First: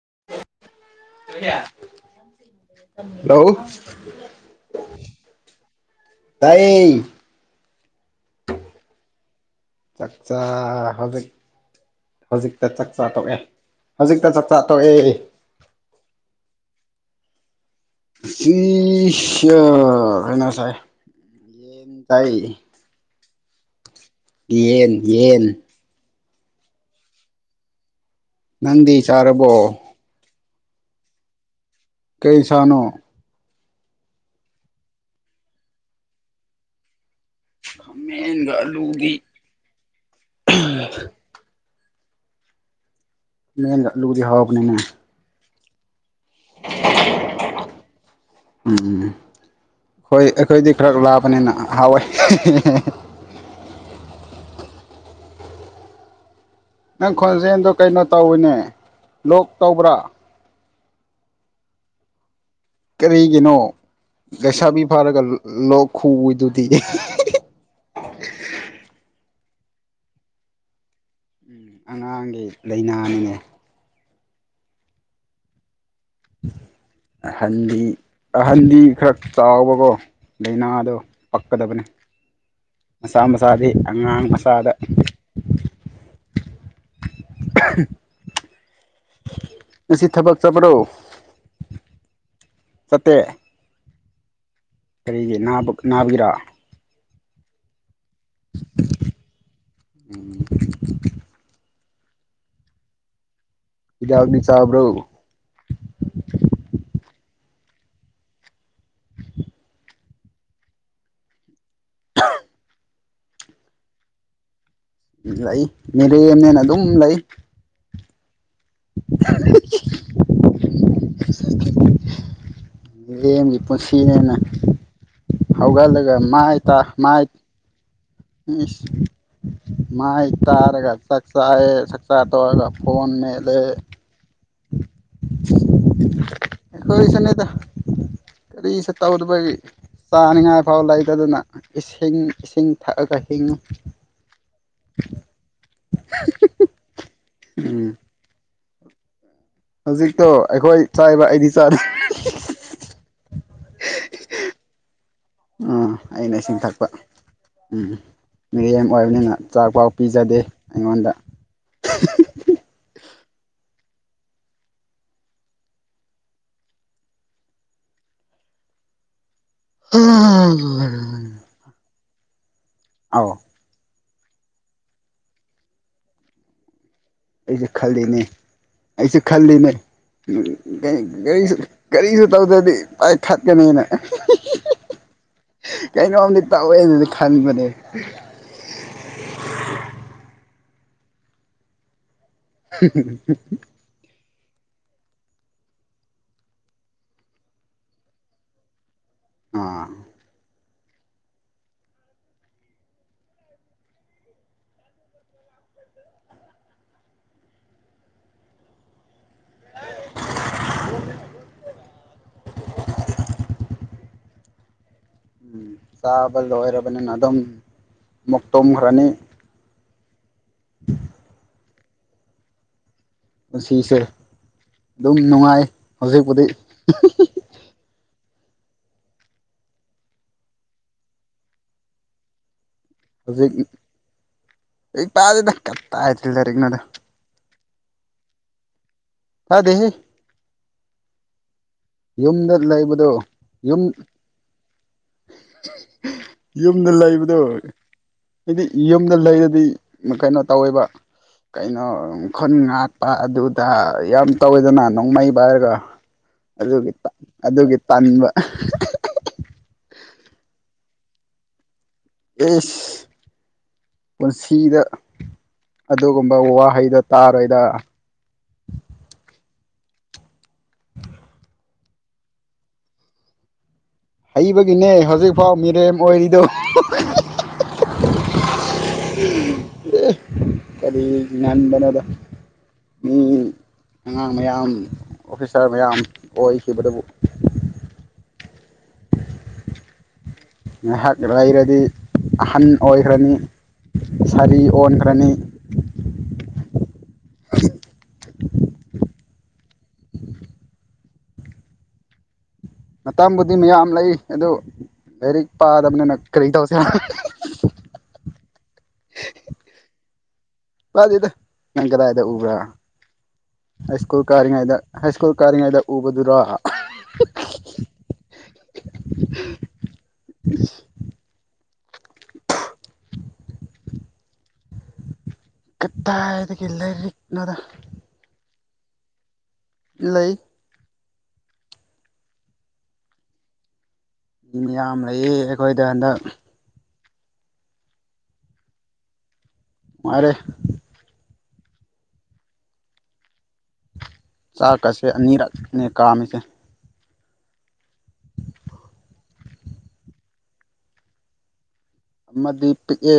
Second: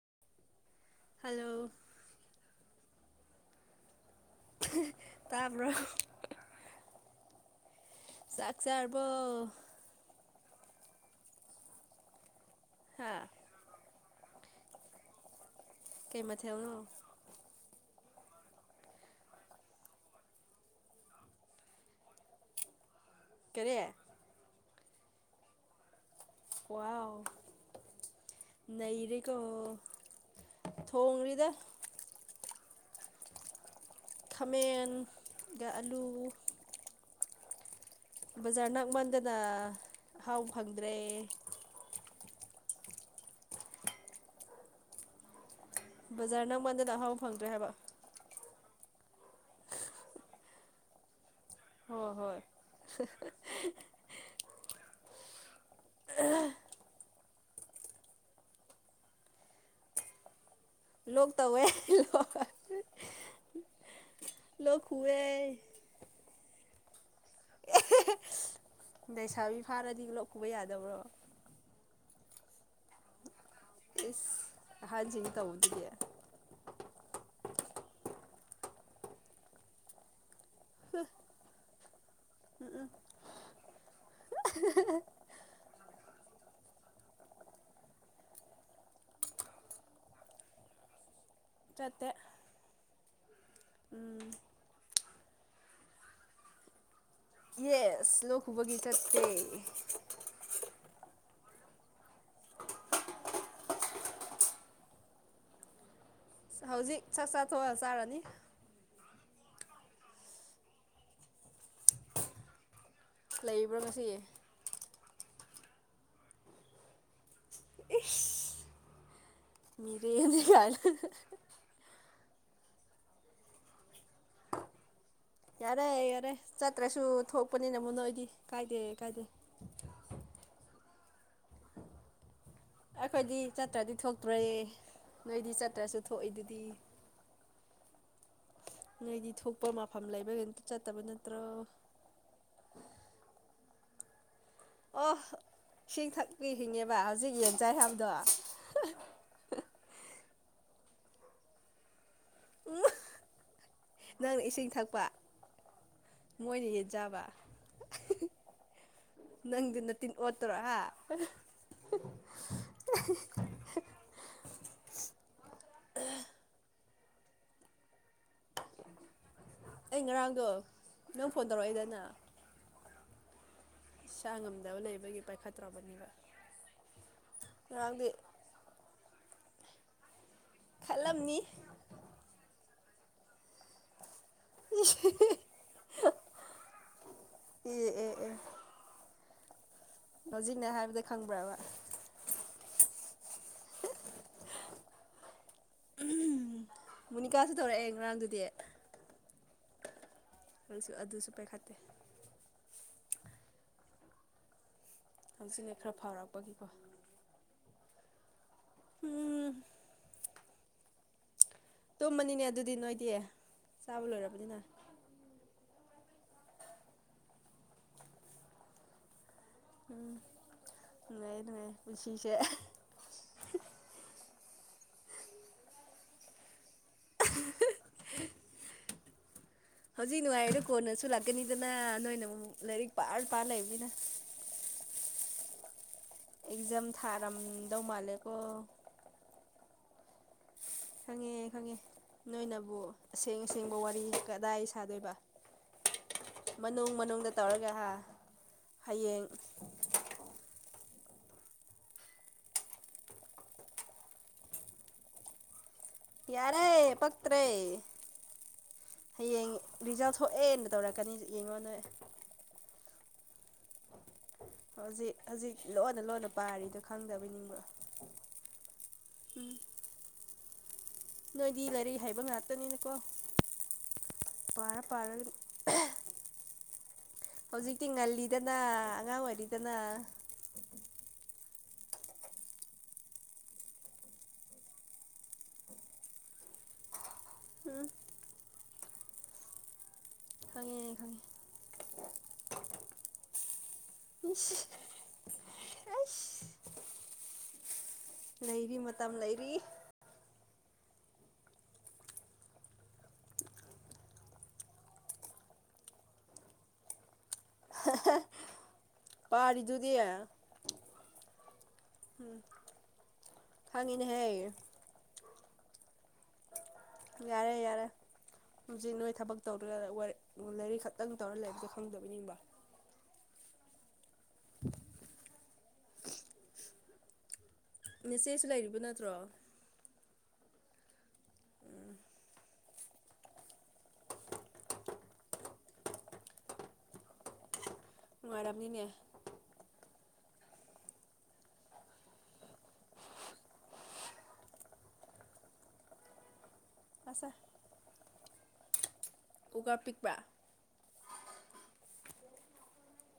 [unintelligible] hello hello ꯇ ꯍ꯭ꯔꯣ ꯇꯥꯏꯌꯦ ꯆꯥꯛꯆꯥꯥꯔꯔꯕꯣ ꯆꯥꯛꯆꯥ ꯍꯧꯖꯤ ꯍꯧꯖꯤꯛꯇ ꯆꯥꯛ ꯆꯥ ꯍꯥ ꯇꯣꯛꯑꯦ ꯍꯧꯖꯤꯛꯇ ꯆꯥꯛ ꯆꯥ ꯊꯣꯛꯣꯛꯑꯦ ꯀꯩ ꯃꯊꯦꯜ ꯑꯃꯅ ꯁꯤꯤꯁ ꯀꯩꯅꯁꯥꯏ ꯌꯦꯟ ꯇꯥꯏ ꯀꯔꯤꯦ ꯌꯦꯟ ꯌꯦꯟ ꯋꯥꯎ ꯅꯪꯗꯤ ꯆꯥꯔꯕꯣ ꯊꯣꯡꯒꯂꯤꯗ ꯀꯩꯁꯅꯣ ꯈꯥꯃꯦꯟ ꯑꯂꯨ ꯈꯥꯃꯦꯟꯒ ꯕꯖꯥꯔ ꯑꯂꯨꯒꯤ ꯅꯛꯃꯟꯗꯅ ꯑꯍꯥꯎ ꯐꯪꯗ꯭ꯔꯦ ꯃꯂꯨꯗꯤ ꯍꯣꯕꯅꯦꯅ ꯕꯖꯥꯔ ꯅꯪ ꯃꯥꯟꯗꯅ ꯑꯍꯥꯎꯕ ꯐꯪꯗ꯭ꯔꯦ ꯍꯥꯏꯕ ꯎꯝ ꯑꯩꯈꯣꯏ ꯑꯩꯈꯣꯏꯗꯤ ꯈꯔ ꯂꯥꯞ ꯅꯅ ꯍꯋꯣꯏ ꯍꯣꯏ ꯍꯣꯏ ꯅꯪ ꯈꯣꯟꯖꯦꯜꯗꯣ ꯀꯩꯅꯣ ꯇꯧꯋꯤꯅꯦ ꯂꯣꯛ ꯇꯧꯕ꯭ꯔꯥ ꯂꯣꯛ ꯇꯋꯦ ꯀꯔꯤꯒꯤꯅꯣ ꯂꯣꯛ ꯂꯩꯩꯁꯥꯕꯤ ꯐꯥꯔꯒ ꯈꯨꯑꯦ ꯂꯣꯛ ꯈꯨꯗꯨꯗꯤ [unintelligible] ꯂꯩꯁꯥꯕꯤ ꯐꯥꯔꯗꯤ ꯂꯣꯛ ꯈꯨꯕ ꯌꯥꯗꯕ꯭ꯔꯣ ꯑꯉꯥꯡꯒꯤ ꯂꯥꯏꯅꯥꯅꯤꯅꯦ ꯏꯁ [unintelligible] ꯇꯧꯗꯤꯌꯦ ꯍꯟꯗꯤ ꯑꯍꯟꯗꯤ ꯈꯔ ꯆꯥꯎꯕꯀꯣ ꯂꯩꯅꯥꯗꯣ ꯄꯛꯀꯗꯕꯅꯤ ꯃꯆꯥ ꯃꯆꯥꯗꯤ ꯑꯉꯥꯡ ꯃꯆꯥꯗ ꯉꯁꯤ ꯊꯕꯛ ꯆꯠꯄ꯭ꯔꯣ ꯆꯠꯇꯦ ꯆꯠꯇꯦ ꯎꯝ ꯀꯔꯤꯒꯤ ꯅꯥꯕ ꯅꯥꯒꯤꯔꯥ ꯌꯦꯁ ꯂꯣꯛ ꯈꯨꯕꯒꯤ ꯆꯠꯇꯦ ꯍꯤꯗꯥꯛꯇꯤ ꯆꯥꯕ꯭ꯔꯣ ꯍꯧꯖꯤꯛ ꯆꯥꯛ ꯆꯥ ꯇꯣꯛꯑ ꯆꯥꯔꯅꯤ ꯂꯩꯕ꯭ꯔꯥ ꯉꯁꯤ ꯂꯩ ꯃꯤꯔꯦꯝꯅꯦꯅ ꯑꯗꯨꯝ ꯂꯩ ꯏꯁ ꯃꯤꯔꯦꯝꯅꯤ ꯒꯥꯏꯅ ꯃꯤꯔꯦꯝꯒꯤ ꯄꯨꯟꯁꯤꯅꯦꯅ ꯌꯥꯔꯦ ꯍꯧꯒꯠꯂꯒ ꯌꯥꯔꯦ ꯃꯥꯏ ꯇꯥ ꯆꯠꯇ꯭ꯔꯁꯨ ꯃꯥꯏ ꯊꯣꯛꯄꯅꯤ ꯅ ꯃ ꯅꯣꯏꯗꯤ ꯀꯥꯏꯗꯦ ꯏꯁ ꯀꯥꯏꯗꯦ ꯃꯥꯏ ꯇꯥꯔꯒ ꯆꯥꯛ ꯆꯥꯔꯦ ꯆꯥꯛ ꯆꯥ ꯇꯣꯛꯑꯒ ꯐꯣꯟ ꯑꯩꯈꯣꯏꯗꯤ ꯃꯦꯠꯂꯦ ꯆꯠꯇ꯭ꯔꯗꯤ ꯊꯣꯛꯇ꯭ꯔꯦ ꯅꯣꯏꯗꯤ ꯆꯠꯇ꯭ꯔꯁꯨ ꯊꯣꯛꯏꯗꯨꯗꯤ [unintelligible] ꯀꯔꯤꯁꯨ ꯅꯣꯏꯗꯤ ꯇꯧꯗꯕꯒꯤ ꯊꯣꯛꯄ ꯃꯐꯝ ꯂꯩꯕꯒꯤ ꯑꯝꯇ ꯆꯥꯅꯤꯉꯥꯏ ꯐꯥꯎ ꯆꯠꯇꯕ ꯂꯩꯇꯗꯅ ꯅꯠꯇ꯭ꯔꯣ ꯏꯁꯤꯡ ꯏꯁꯤꯡ ꯊꯛꯑꯒ ꯍꯤꯡꯉꯤ ꯑꯣ ꯏꯁꯤꯡ ꯊꯛꯄꯤ [unintelligible] ꯍꯧꯖꯤꯛ ꯌꯦꯟ ꯆꯥꯏ ꯎꯝ ꯍꯥꯏꯕꯗꯣ [inaudible] ꯍꯧꯖꯤꯛꯇꯣ ꯑꯩꯈꯣꯏ ꯆꯥꯏꯕ ꯑꯩꯗꯤ ꯆꯥꯗꯦ ꯎ ꯅꯪꯅ ꯏꯁꯤꯡ ꯊꯛꯄ ꯑꯥ ꯑꯩꯅ ꯏꯁꯤꯡ ꯃꯣꯏꯅ ꯊꯛꯄ ꯌꯦꯟ ꯆꯥꯕ ꯎꯝ ꯃꯤꯔꯦꯝ ꯑꯣꯏꯕꯅꯤꯅ ꯆꯥꯛꯐꯥꯎ ꯅꯪꯗꯨꯅ ꯇꯤꯟ ꯄꯤꯖꯗꯦ ꯑꯣꯠꯇꯔꯣ ꯑꯩꯉꯣꯟꯗ ꯑꯩ ꯉꯔꯥꯡꯗꯣ ꯅꯪ ꯐꯣꯟ ꯇꯧꯔꯛꯑꯦꯗꯅ ꯑꯧ ꯏꯁꯥ ꯉꯝꯗꯕ ꯂꯩꯕꯒꯤ ꯄꯥꯏꯈꯠꯇ꯭ꯔꯕꯅꯤꯕ ꯑꯩꯁꯨ ꯈꯜꯂꯤꯅꯦ ꯑꯩꯁꯨ ꯈꯜꯂꯤꯅꯦ ꯎ ꯈꯜꯂꯝꯅꯤ ꯀꯔꯤꯁꯨ ꯀꯔꯤꯁꯨ ꯇꯧꯗꯗꯤ ꯑꯩ ꯈꯠ ꯀꯅꯦꯅ ꯀꯩꯅꯣꯝꯗꯤ ꯇꯧꯑꯦꯅꯁꯨ ꯈꯟꯕꯅꯦ ꯑꯦ ꯍꯧꯖꯤꯛꯅꯦ ꯍꯥꯏꯕꯗ ꯈꯪꯕ꯭ꯔꯕ [unintelligible] ꯃꯨꯅꯤꯀꯥꯁꯨ ꯇꯧꯔꯛꯑꯦ ꯉꯔꯥꯡꯗꯨꯗꯤ ꯑ ꯁꯨ ꯑꯗꯨꯁꯨꯄꯩ ꯈꯇ [unintelligible] ꯍꯪꯆꯤꯅꯦ ꯈꯔ ꯐꯥꯎꯔꯛꯄꯒꯤꯀꯣ ꯎꯝ ꯇꯨꯝꯃꯅꯤꯅꯦ ꯑꯗꯨꯗꯤ ꯅꯣꯏꯗꯤ ꯆꯥꯕ ꯂꯣꯏꯔꯕꯅꯤꯅ ꯎꯝ ꯆꯥꯕ ꯂꯣꯏꯔꯕꯅꯤꯅ ꯑꯗꯨꯝ ꯃꯨꯛ ꯇꯨꯝꯈ꯭ꯔꯅꯤ ꯎꯝ ꯑꯉꯥꯏꯅꯉꯥꯏ ꯁꯤꯁꯦ ꯄꯨꯟꯁꯤꯁꯦ ꯑꯗꯨꯝ ꯅꯨꯡꯉꯥꯏ [unintelligible] ꯍ ꯍꯧꯖꯤꯛ ꯅꯨꯡꯉꯥꯏꯔꯗꯣ ꯀꯣꯟꯅꯁꯨ ꯂꯥꯛꯀꯅꯤꯗꯅ ꯅꯣꯏꯅ ꯑꯃꯨꯛ ꯂꯥꯏꯔꯤꯛ ꯄꯥꯔ ꯄꯥꯜ ꯂꯩꯕꯤꯅ ꯄꯥꯖ ꯗꯇꯔ ꯑꯦꯛꯖꯝ ꯊꯥꯔꯝꯗꯧ ꯃꯥꯜꯂꯦ ꯑꯅꯦꯀ ꯗ ꯍꯦ ꯍꯉꯦ ꯈꯪꯉꯤ ꯅꯣꯏꯅꯕꯨ ꯂꯩꯕꯗꯣ ꯑꯁꯦꯡ ꯑꯁꯦꯡꯕ ꯌꯨꯝ ꯋꯥꯔꯤ ꯀꯗꯥꯏ ꯁꯥꯗꯣꯏꯕ ꯌꯨꯝꯗ ꯃꯅꯨꯡ ꯃꯅꯨꯡꯗ ꯂꯩꯕꯗꯣ ꯇꯧꯔꯒ ꯍꯥꯏꯗꯤ ꯌꯨꯝꯗ ꯍꯌꯦꯡ ꯂꯩꯔꯗꯤ ꯀꯩꯅꯣ ꯇꯧꯋꯦꯕ ꯀꯩꯅꯣ ꯈꯨꯟ ꯉꯥꯛꯄ ꯑꯗꯨꯗ ꯌꯥꯝ ꯇꯧꯋꯦꯗꯅ ꯅꯣꯡꯃꯩꯕ ꯍꯥꯏꯔꯒ ꯑꯗꯨꯒꯤ ꯌꯥꯔꯦ ꯄꯛꯇ꯭ꯔꯦ ꯑꯗꯨꯒꯤ ꯇꯟꯕ ꯍꯌꯦꯡ ꯔꯤꯖꯜ ꯊꯣꯛꯑꯦꯅ ꯇꯧꯔꯛꯀꯅꯤ ꯌꯦꯡꯉꯣ ꯅ ꯦꯁ ꯍꯧꯖꯤꯛ ꯍꯧꯖꯤꯛ ꯂꯣꯟꯅ ꯂꯣꯟꯅ ꯑꯗꯨꯒꯨꯝꯕ ꯄꯥꯔꯤꯗꯣ ꯋꯥꯍꯩꯗꯣ ꯈꯪꯗꯕꯤ ꯅꯤꯡꯕ ꯇꯥꯔꯣꯏꯗ ꯎꯝ ꯅꯣꯏꯗꯤ ꯂꯥꯏꯔꯤꯛ ꯍꯥꯏꯕ ꯉꯥꯛꯇꯅꯤꯅꯀꯣ ꯄꯥꯔ ꯍꯩꯕꯒꯤꯅꯦ ꯄꯥꯔꯒ ꯍꯧꯖꯤꯛꯐꯥꯎ ꯃꯤꯔꯦꯝ ꯑꯣꯏꯔꯤꯗꯨꯣ ꯍꯧꯖꯤꯛꯇꯤ ꯉꯜꯂꯤꯗꯅ ꯑꯉꯥꯡ ꯑꯣꯏꯔꯤꯗꯅ ꯉꯟꯗꯅꯗ ꯃꯤ ꯑꯉꯥꯡ ꯃꯌꯥꯝ ꯑꯣꯐꯤꯁꯥꯔ ꯃꯌꯥꯝ ꯑꯣꯏꯈꯤꯕꯗꯨꯕꯨ ꯎꯝ ꯈꯪꯉꯦ ꯉꯥꯏꯍꯥꯛ ꯈꯪꯉꯦ ꯂꯩꯔꯗꯤ ꯑꯍꯟ ꯑꯣꯏꯈ꯭ꯔꯅꯤ ꯏꯁ ꯁꯥꯔꯤ ꯑꯣꯟꯈ꯭ꯔꯅꯤ ꯑꯩꯁ ꯂꯩꯔꯤ ꯃꯇꯝ ꯂꯩꯔꯤ ꯃꯇꯝꯕꯨꯗꯤ ꯃꯌꯥꯝ ꯂꯩ ꯑꯗꯨ ꯂꯥꯏꯔꯤꯛ ꯄꯥꯗꯕꯅꯤꯅ ꯀꯔꯤ ꯇꯧꯁꯦ ꯄꯍꯥꯔ ꯏꯗꯨꯗꯤ ꯍꯥꯏ ꯂꯗꯤꯗ ꯅꯪ ꯀꯗꯥꯏꯗ ꯎꯕ꯭ꯔꯥ ꯍ ꯁꯀꯨꯜ ꯈꯪꯉꯤꯅꯦꯍꯦ ꯀꯥꯔꯤꯉꯗ ꯍ ꯁ꯭ꯀꯨꯜ ꯀꯔꯤꯉꯥꯏꯗ ꯌꯥꯔꯦ ꯌꯥꯔꯦ ꯍꯧꯖꯤꯛ ꯅꯣꯏ ꯊꯕꯛ ꯇꯧꯗꯒ ꯂꯩꯥꯏꯔꯤꯛ ꯈꯛꯇꯪ ꯇꯧꯔ ꯂꯩ ꯟꯗ ꯑꯣꯏꯅꯤꯡꯕ [unintelligible] ꯀꯗꯥꯗꯒꯤ ꯂꯥꯏꯔꯤꯛꯅꯣꯗ ꯏꯆꯦꯁꯨ ꯂꯩꯔꯤꯕ ꯅꯠꯇ꯭ꯔꯣ ꯂꯩ ꯎꯝ ꯃꯌꯥꯝ ꯂꯩ ꯑꯩꯈꯣꯏꯗ ꯍꯟꯗꯛ ꯃꯔꯥꯅꯤꯅꯦ ꯃꯥꯔꯦ ꯆꯥꯛꯀꯁꯦ ꯑꯅꯤꯔꯛꯅꯦ ꯀꯥꯝꯃꯤꯁꯦ ꯑꯁ [unintelligible] ꯄꯤꯛꯄ꯭ꯔ ꯑꯃꯗꯤ ꯄꯤꯛꯑꯦ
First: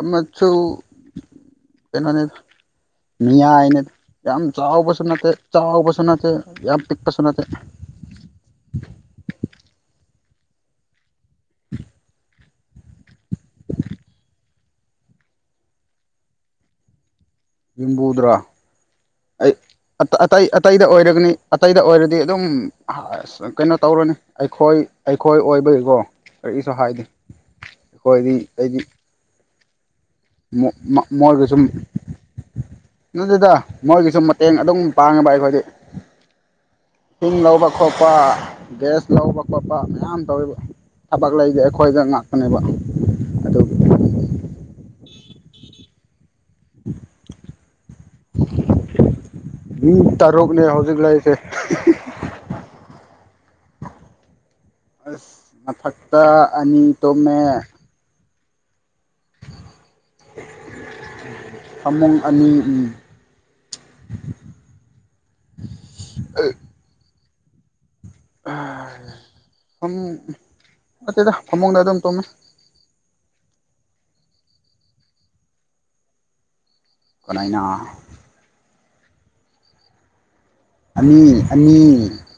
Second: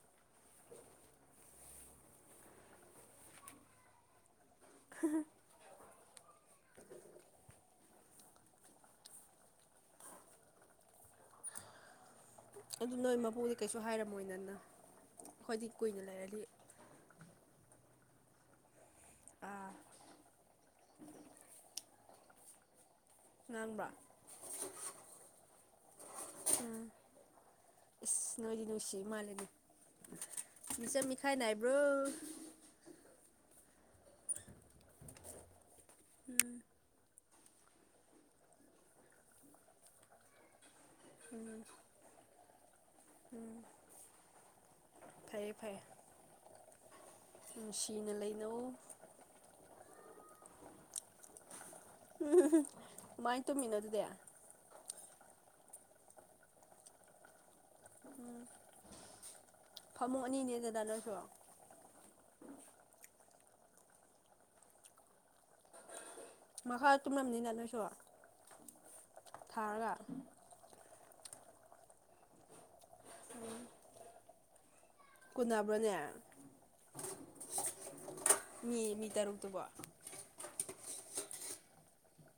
ꯑꯃꯁꯨ ꯀꯩꯅꯣꯅꯤ ꯃꯤꯌꯥꯏꯅꯦ ꯌꯥꯝ ꯆꯥꯕꯁꯨꯅꯠꯇꯦ ꯆ ꯆꯥꯎꯕꯁꯅꯠꯇꯦ ꯌꯥꯝ ꯄꯤꯛꯄꯁꯨꯅꯠꯇꯦ ꯎꯝ ꯑꯗꯨ ꯅꯣꯏ ꯃꯄꯨꯗꯤ ꯀꯩꯁꯨ ꯍꯥꯏꯔꯝꯃꯣꯏꯅꯤꯅ ꯈ꯭ꯋꯥꯏꯗꯤ ꯀꯨꯏꯅ ꯂꯩꯔꯗꯤ ꯌꯨꯝꯕꯨꯗ꯭ꯔꯣ ꯑꯩ ꯑꯥ ꯑꯇꯩ ꯑꯇꯩꯗ ꯑꯣꯏꯔꯒꯅꯤ ꯑꯇꯩꯗ ꯑꯣꯏꯔꯗꯤ ꯑꯗꯨꯝ ꯀꯩꯅꯣ ꯉꯥꯡꯕ꯭ꯔꯥ ꯇꯧꯔꯅꯤ ꯑꯩꯈꯣꯏ ꯑꯩꯈꯣꯏ ꯑꯣꯏꯕꯒꯤꯀꯣ ꯀꯔꯤꯁꯨ ꯍꯥꯏꯗꯦ ꯑꯩꯈꯣꯏꯗꯤ ꯏꯁ ꯅꯣꯏꯗꯤ ꯑꯩꯗꯤ ꯅꯨꯡꯁꯤ ꯃꯥꯜꯂꯦꯅꯦ ꯃꯤꯆꯝ ꯃꯤꯈꯥꯏ ꯃꯣꯏꯒꯁꯨꯨꯝ ꯅꯥꯏꯕ꯭ꯔꯣ ꯅꯦꯗ ꯃꯣꯏꯒꯤꯁꯨ ꯃꯇꯦꯡ ꯑꯗꯨꯝ ꯄꯥꯡꯉꯦꯕ ꯑꯩꯈꯣꯏꯗꯤ ꯊꯨꯝ ꯂꯧꯕ ꯈꯣꯠꯄ ꯒ꯭ꯌꯥꯁ ꯂꯧꯕ ꯈꯣꯠꯄ ꯃꯌꯥꯝ ꯇꯧꯑꯦꯕ ꯊꯕꯛ ꯂꯩꯒꯦ ꯑꯩꯈꯣꯏꯗ ꯉꯍ ꯀꯕ ꯑꯗꯣ ꯐꯩꯌꯦ ꯐꯩꯌꯦꯦ ꯅꯨꯡꯁꯤꯅ ꯃꯤ ꯇꯔꯨꯛꯅꯦ ꯍꯧꯖꯤꯛ ꯂꯩꯔꯤꯁꯦ ꯂꯩꯅꯧꯃꯥꯏ ꯇꯨꯃꯤꯟꯅꯗꯨꯗꯦ ꯑꯁ ꯃ ꯐꯛꯇ ꯑꯅꯤ ꯇꯣ ꯃ ꯎꯝ ꯐꯃꯨꯡ ꯑꯅꯤꯅꯦ ꯑꯗꯨꯗ ꯅꯣꯏꯁꯨ ꯐꯃꯨꯡ ꯑꯅꯤ ꯎꯝ [inaudible] ꯃꯍꯥ ꯆꯨꯝꯅꯝꯅꯤꯅ ꯅꯣꯏꯁꯨꯣ ꯑ ꯊꯥꯔꯒ ꯅꯠꯇꯦꯗ ꯐꯃꯨꯡꯗ ꯑꯗꯨꯝ ꯇꯨꯝꯃꯦ ꯀꯨꯅꯕ꯭ꯔꯅꯦ ꯀꯅꯥꯅ ꯃꯤ ꯃꯤ ꯇꯔꯨꯛꯇꯨꯕꯣ ꯑꯅꯤ ꯑꯅꯤ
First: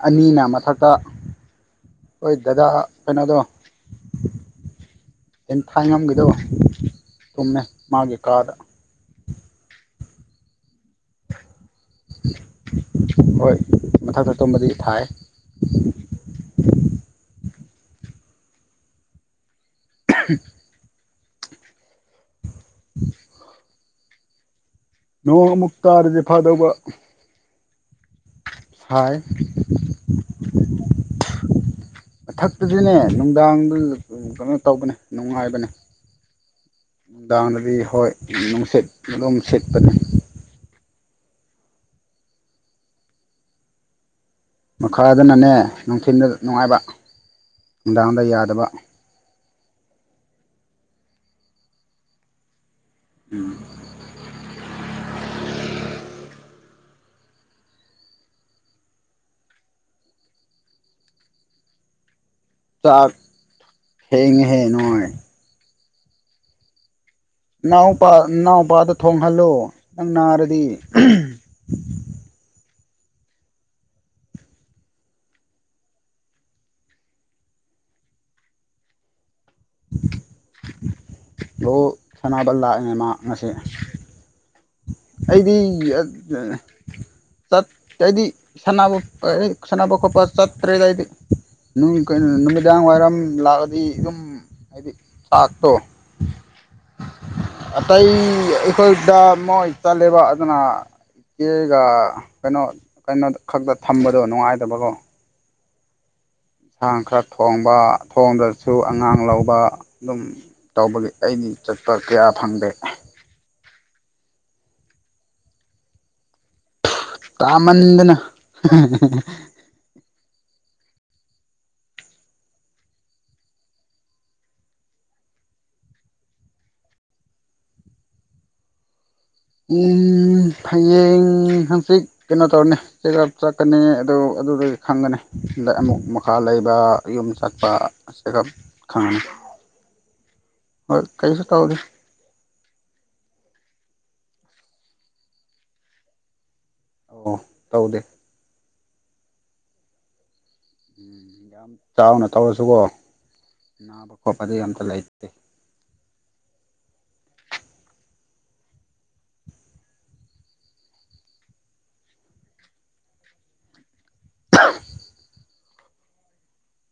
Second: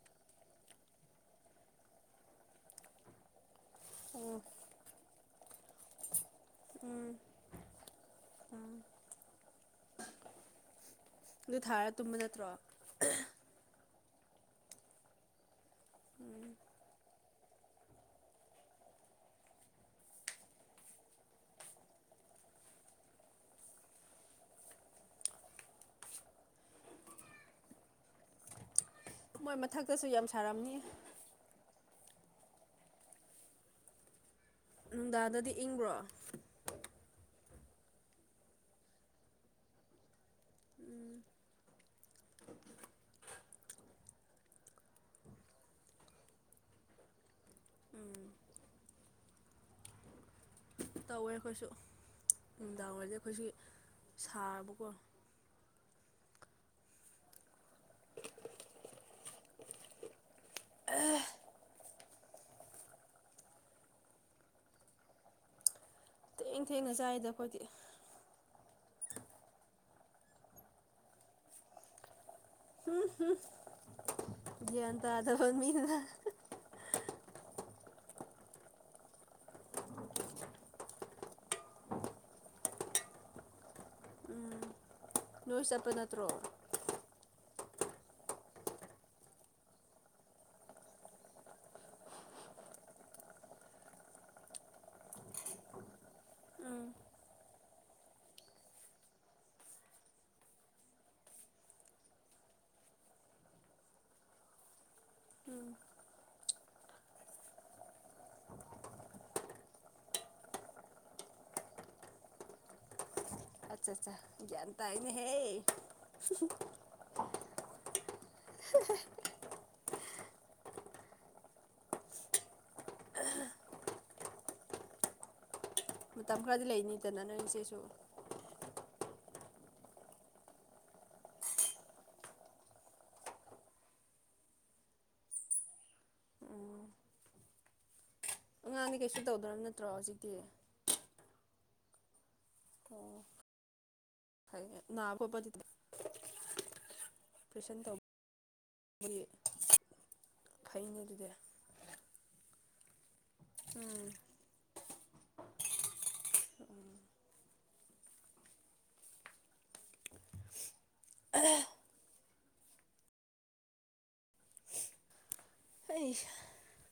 ꯑꯅꯤꯅ ꯃꯊꯛꯇ ꯍꯣꯏ ꯗꯗꯥ ꯀꯩꯅꯣꯗꯣ ꯑꯣ ꯇꯦꯟꯊꯥꯏꯉꯝꯒꯤꯗꯣ ꯎꯝ ꯇꯨꯝꯃꯦ ꯃꯥꯒꯤ ꯀꯥꯗ ꯑꯗꯨ ꯊꯥꯔ ꯇꯨꯝꯕ ꯅꯠꯇ꯭ꯔꯣ ꯃꯊꯛꯛꯇ ꯇꯨꯝꯕꯗꯤ ꯁꯥꯏ ꯎꯝ [unintelligible] [inaudible] ꯅꯣꯡ ꯑꯃꯨꯛ ꯇꯥꯔꯗꯤ ꯐꯥꯗꯧꯕ ꯃꯣꯏ ꯃꯊꯛꯇꯁꯨ ꯌꯥꯝ ꯁꯥꯔꯝꯅꯤ ꯃꯊꯛꯇꯗꯤꯅꯦ ꯅꯨꯡꯗꯥꯡꯗꯨ ꯀꯩꯅꯣ ꯇꯧꯕꯅꯦ ꯅꯨꯡꯗꯥꯡꯗꯗꯤ ꯅꯨꯡꯉꯥꯏꯕꯅꯦ ꯏꯪꯕ꯭ꯔꯣ ꯅꯨꯡꯗꯥꯡ ꯀꯔꯤ ꯍꯣꯏ ꯅꯨꯡꯁꯤꯠ ꯑꯗꯨꯝ ꯁꯤꯠꯄꯅꯦ ꯎꯝ ꯃꯈꯥꯗꯅꯅꯦ ꯅꯨꯡꯊꯤꯜꯗ ꯅꯨꯡꯉꯥꯏꯕ ꯎꯝ ꯅꯨꯡꯗꯥꯡꯗ ꯌꯥꯗꯕ ꯇꯧꯋꯦ ꯑꯩꯈꯣꯏꯁꯨ ꯅꯨꯡꯗꯥꯡ ꯑꯣꯢꯔꯗꯤ ꯑꯩꯈꯣꯏꯁꯤ ꯁꯥꯔꯕꯀꯣ [unintelligible] ꯆꯥꯛ ꯊꯦꯡꯉꯦꯍꯦ ꯅꯣꯏ ꯊꯦꯡ ꯊꯦꯡꯅ ꯆꯥꯏ ꯅꯥꯎꯄꯥ ꯅꯥꯎꯄꯥꯗ ꯊꯣꯡꯍꯜꯂꯣ ꯅꯪ ꯅꯥꯔꯗꯤ ꯎꯝ ꯍꯝ ꯒ꯭ꯥꯌꯟ ꯇꯥꯗꯕ ꯃꯤꯅ ꯍꯣ ꯁꯥꯅꯕ ꯂꯥꯛꯑꯦ ꯃꯥ ꯉꯁꯤ ꯎꯝ ꯑꯩꯗꯤ ꯆꯠꯇꯦꯗꯤ ꯍꯥꯏꯗꯤ ꯁꯥꯟꯅꯕ ꯁꯥꯟꯅꯕ ꯈꯣꯠꯄ ꯆꯠꯇ꯭ꯔꯦꯗꯗꯤ ꯀꯩꯅꯣ ꯅꯨꯃꯤꯗꯥꯡ ꯋꯥꯏꯔꯝ ꯂꯥꯛꯑꯗꯤ ꯑꯗꯨꯝ ꯍꯥꯏꯗꯤ ꯆꯥꯛꯇꯣ ꯎꯝ ꯑꯇꯩ ꯑꯩꯈꯣꯏꯗ ꯃꯣꯏ ꯆꯠꯂꯦꯕ ꯑꯗꯨꯅ ꯏ ꯀꯦꯒ ꯀꯩꯅꯣ ꯀꯩꯅꯣ ꯈꯛꯇ ꯊꯝꯕꯗꯣ ꯅꯨꯡꯉꯥꯏꯇꯕꯀꯣ ꯎꯝ ꯁꯥ ꯈꯔ ꯊꯣꯡꯕ ꯊꯣꯡꯗ꯭ꯔꯁꯨ ꯑꯉꯥꯡ ꯂꯧꯕ ꯑꯗꯨꯝ ꯇꯧꯕꯒꯤ ꯑꯩꯗꯤ ꯆꯠꯄ ꯀꯌꯥ ꯐꯪꯗꯦ ꯑꯠꯆꯥ ꯑꯠꯆꯥ ꯒ꯭ꯌꯥꯟ ꯇꯥꯏꯅꯦ ꯍꯦ ꯀꯥꯃꯟꯗꯅ ꯃꯇꯝ ꯈꯔꯗꯤ ꯂꯩꯅꯤꯗꯅ ꯅꯣꯏ ꯏꯆꯦꯁꯨ ꯎ ꯍꯌꯦꯡ ꯍꯪꯆꯤꯠ ꯀꯩꯅꯣ ꯇꯧꯔꯅꯤ ꯆꯦꯞ ꯆꯠꯀꯅꯤ ꯑꯗꯨ ꯑꯗꯨꯗ ꯈꯪꯒꯅꯤꯗ ꯑꯃꯨꯛ ꯃꯈꯥ ꯂꯩꯕ ꯎꯝ ꯌꯨꯝ ꯆꯠꯄ ꯑꯉꯥꯡꯗꯤ ꯈꯪ ꯉꯥꯅꯤ ꯀꯩꯁꯨ ꯇꯧꯗ꯭ꯔꯕ ꯅꯠꯇ꯭ꯔꯣ ꯍꯧꯖꯤꯛꯇꯤ ꯍꯣꯏ ꯀꯩ ꯇꯧꯎꯗꯦ ꯅꯥ ꯈꯣꯠꯄꯗꯤ ꯑꯣ ꯑꯣꯄ꯭ꯔꯦꯁꯟ ꯇꯧꯗꯦ [unintelligible] ꯑꯗꯨꯗꯤ ꯌꯥꯝ ꯆꯥꯎꯅ ꯇꯧ [unintelligible] ꯎꯝ ꯅꯥꯕ ꯈꯣꯠꯄꯗꯣ ꯌꯥꯝ ꯇꯜꯂꯦ ꯑꯩ ꯗꯤ [unintelligible] [unintelligible] [unintelligible]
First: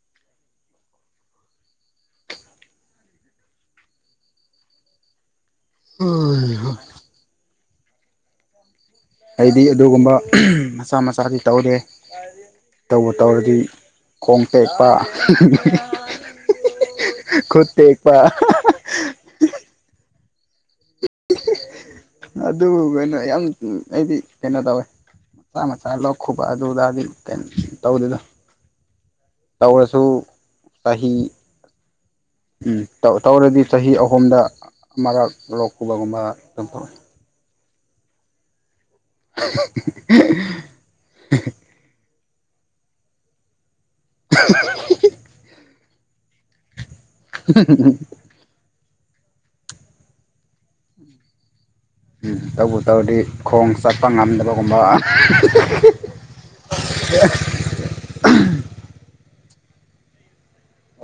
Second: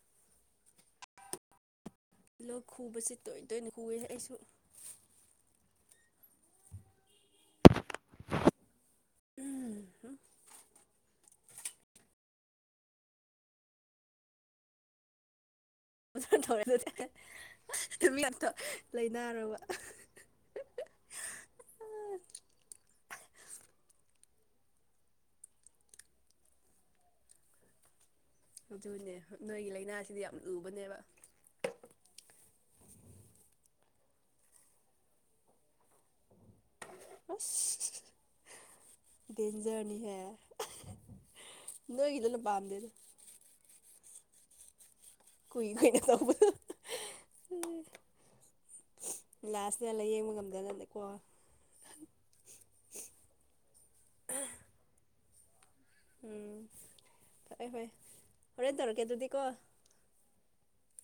ꯂꯣꯛ ꯈꯨꯕꯕꯁꯤ ꯇꯣꯏ ꯇꯣꯏꯅ ꯈꯨꯋꯤ ꯑꯩꯁꯨ ꯍꯣꯏ ꯍꯣꯏ [unintelligible] ꯑꯩꯗꯤ ꯑꯗꯨꯒꯨꯝꯕ ꯃꯆꯥ ꯃꯆꯥꯗꯤ ꯇꯧꯗꯦ ꯇꯧꯕꯨ ꯇꯧꯔꯗꯤ ꯈꯣꯡ ꯇꯦꯛꯄ ꯑꯣꯖꯥꯅ ꯇꯧꯔꯦ ꯑꯗꯨꯗꯤ ꯑꯁ ꯈꯨꯠ ꯇꯦꯛꯄ ꯑꯗꯨ ꯌꯥꯝꯇ ꯂꯩꯅꯥꯨꯔꯕ ꯑꯗꯨꯕꯨ ꯀꯩꯅꯣ ꯌꯥꯝ ꯑꯩꯗꯤ ꯀꯩꯅꯣ ꯇꯧꯋꯦ ꯃꯆꯥ ꯃꯆꯥ ꯂꯧ ꯈꯨꯕ ꯑꯗꯨꯗꯗꯤ ꯀꯩꯅꯣ ꯇꯧꯗꯦꯗꯣ ꯑꯗꯨꯅꯦ ꯅꯣꯏꯒꯤ ꯂꯥꯏꯅꯥꯁꯤꯗꯤ ꯌꯥꯝ ꯂꯨꯕꯅꯦꯕ ꯆꯍꯤ ꯎꯝ ꯇꯧ ꯇꯧꯔꯗꯤ ꯆꯍꯤ ꯑꯍꯨꯝꯗ ꯑꯃꯔꯛ ꯂꯣꯛ ꯈꯨꯕꯒꯨꯝꯕ ꯗꯪ ꯇꯧꯏ [unintelligible] ꯗꯦꯟꯖꯔꯅꯤ ꯍꯦ ꯅꯣꯏꯒꯤꯗꯨꯅ ꯄꯥꯝ ꯗꯦꯗ [unintelligible] ꯀꯨꯏ ꯈꯣꯏꯅ ꯇꯧꯕꯗꯣ [unintelligible] ꯂꯥꯁꯗ ꯂꯥꯏꯌꯦꯡꯕ ꯉꯝꯗꯅꯅꯀꯣ ꯎꯝ ꯇꯧꯕꯨ ꯇꯧꯔꯗꯤ ꯈꯣꯡ ꯆꯠꯄ ꯉꯝꯗꯕꯒꯨꯝꯕ ꯎꯝ ꯐꯔꯦ ꯐꯔꯦ ꯍꯣꯔꯦꯟ ꯇꯧꯔꯛꯀꯦ ꯑꯗꯨꯗꯤ ꯀꯣ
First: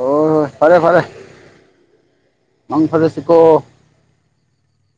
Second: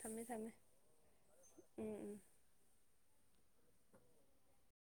ꯑꯣ ꯍꯣꯏ ꯐꯔꯦ ꯐꯔꯦ ꯎꯝ ꯎꯝ ꯃꯪ ꯐꯔ ꯀꯣ